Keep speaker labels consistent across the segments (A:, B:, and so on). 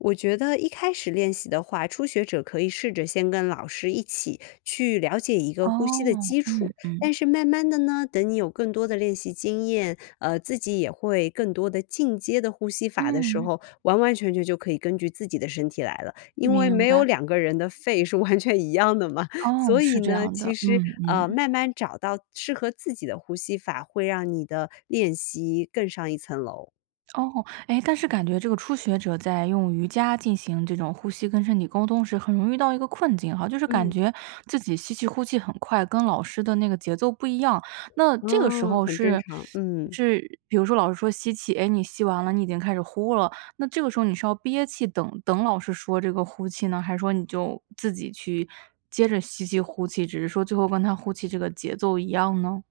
A: 我觉得一开始练习的话，初学者可以试着先跟老师一起去了解一个呼吸的
B: 哦，
A: 基础，
B: 嗯，
A: 但
B: 嗯。
A: 是慢慢地呢，等你有更多的练习经验，呃，自己也会更多的进阶的呼吸法的时
B: 嗯。
A: 候，完完全全就可以根据自己的身体来了，因为
B: 明
A: 没有
B: 白。
A: 两个人的肺是完全一样的嘛，
B: 哦，
A: 所以
B: 是这
A: 呢，
B: 样
A: 其
B: 的，
A: 实，
B: 嗯
A: 呃，
B: 嗯。
A: 慢慢找到适合自己的呼吸法，会让你的练习更上一层楼。
B: 哦，诶，但是感觉这个初学者在用瑜伽进行这种呼吸跟身体沟通时很容易遇到一个困境哈，就是感
A: 嗯。
B: 觉自己吸气呼气很快，跟老师的那个节奏不一样，那这个时
A: 啊，
B: 候
A: 很正
B: 是
A: 常，嗯。
B: 是比如说老师说吸气，哎，你吸完了你已经开始呼了，那这个时候你是要憋气等等老师说这个呼气呢，还是说你就自己去接着吸气、呼气，只是说最后跟她呼气这个节奏一样呢？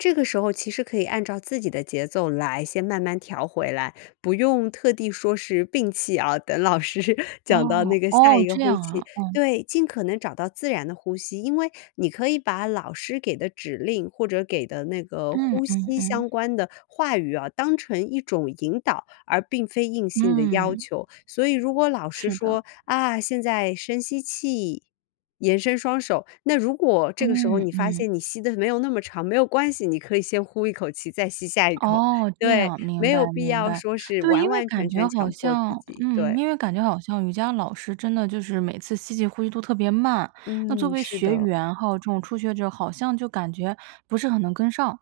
A: 这个时候其实可以按照自己的节奏来先慢慢调回来，不用特地说是摒气啊，等老师讲到
B: 哦，
A: 那个下一
B: 哦，
A: 个
B: 这
A: 呼
B: 样
A: 气，
B: 啊，哦。
A: 对，尽可能找到自然的呼吸，因为你可以把老师给的指令或者给的那个
B: 嗯
A: 呼
B: 嗯
A: 吸
B: 嗯。
A: 相关的话语啊，当成一种引导，而并非硬性的要
B: 嗯。
A: 求，所以如果老师
B: 是的。
A: 说：“啊，现在深吸气，延伸双手。”那如果这个时候
B: 嗯，
A: 你发
B: 嗯。
A: 现你吸得没有那么长，没有关系，你可以先呼一口气，再吸下一口，
B: 哦，这
A: 对，
B: 样，
A: 没
B: 明白
A: 有必
B: 明
A: 要
B: 白，
A: 说是
B: 对，
A: 完
B: 因为
A: 完全
B: 感觉
A: 全
B: 好
A: 强迫自
B: 像
A: 己，
B: 嗯，
A: 对。
B: 因为感觉好像瑜伽老师真的就是每次吸气、呼气都特别慢，那作
A: 嗯，
B: 为
A: 是
B: 学
A: 的。
B: 员，还有这种初学者，好像就感觉不是很能跟上。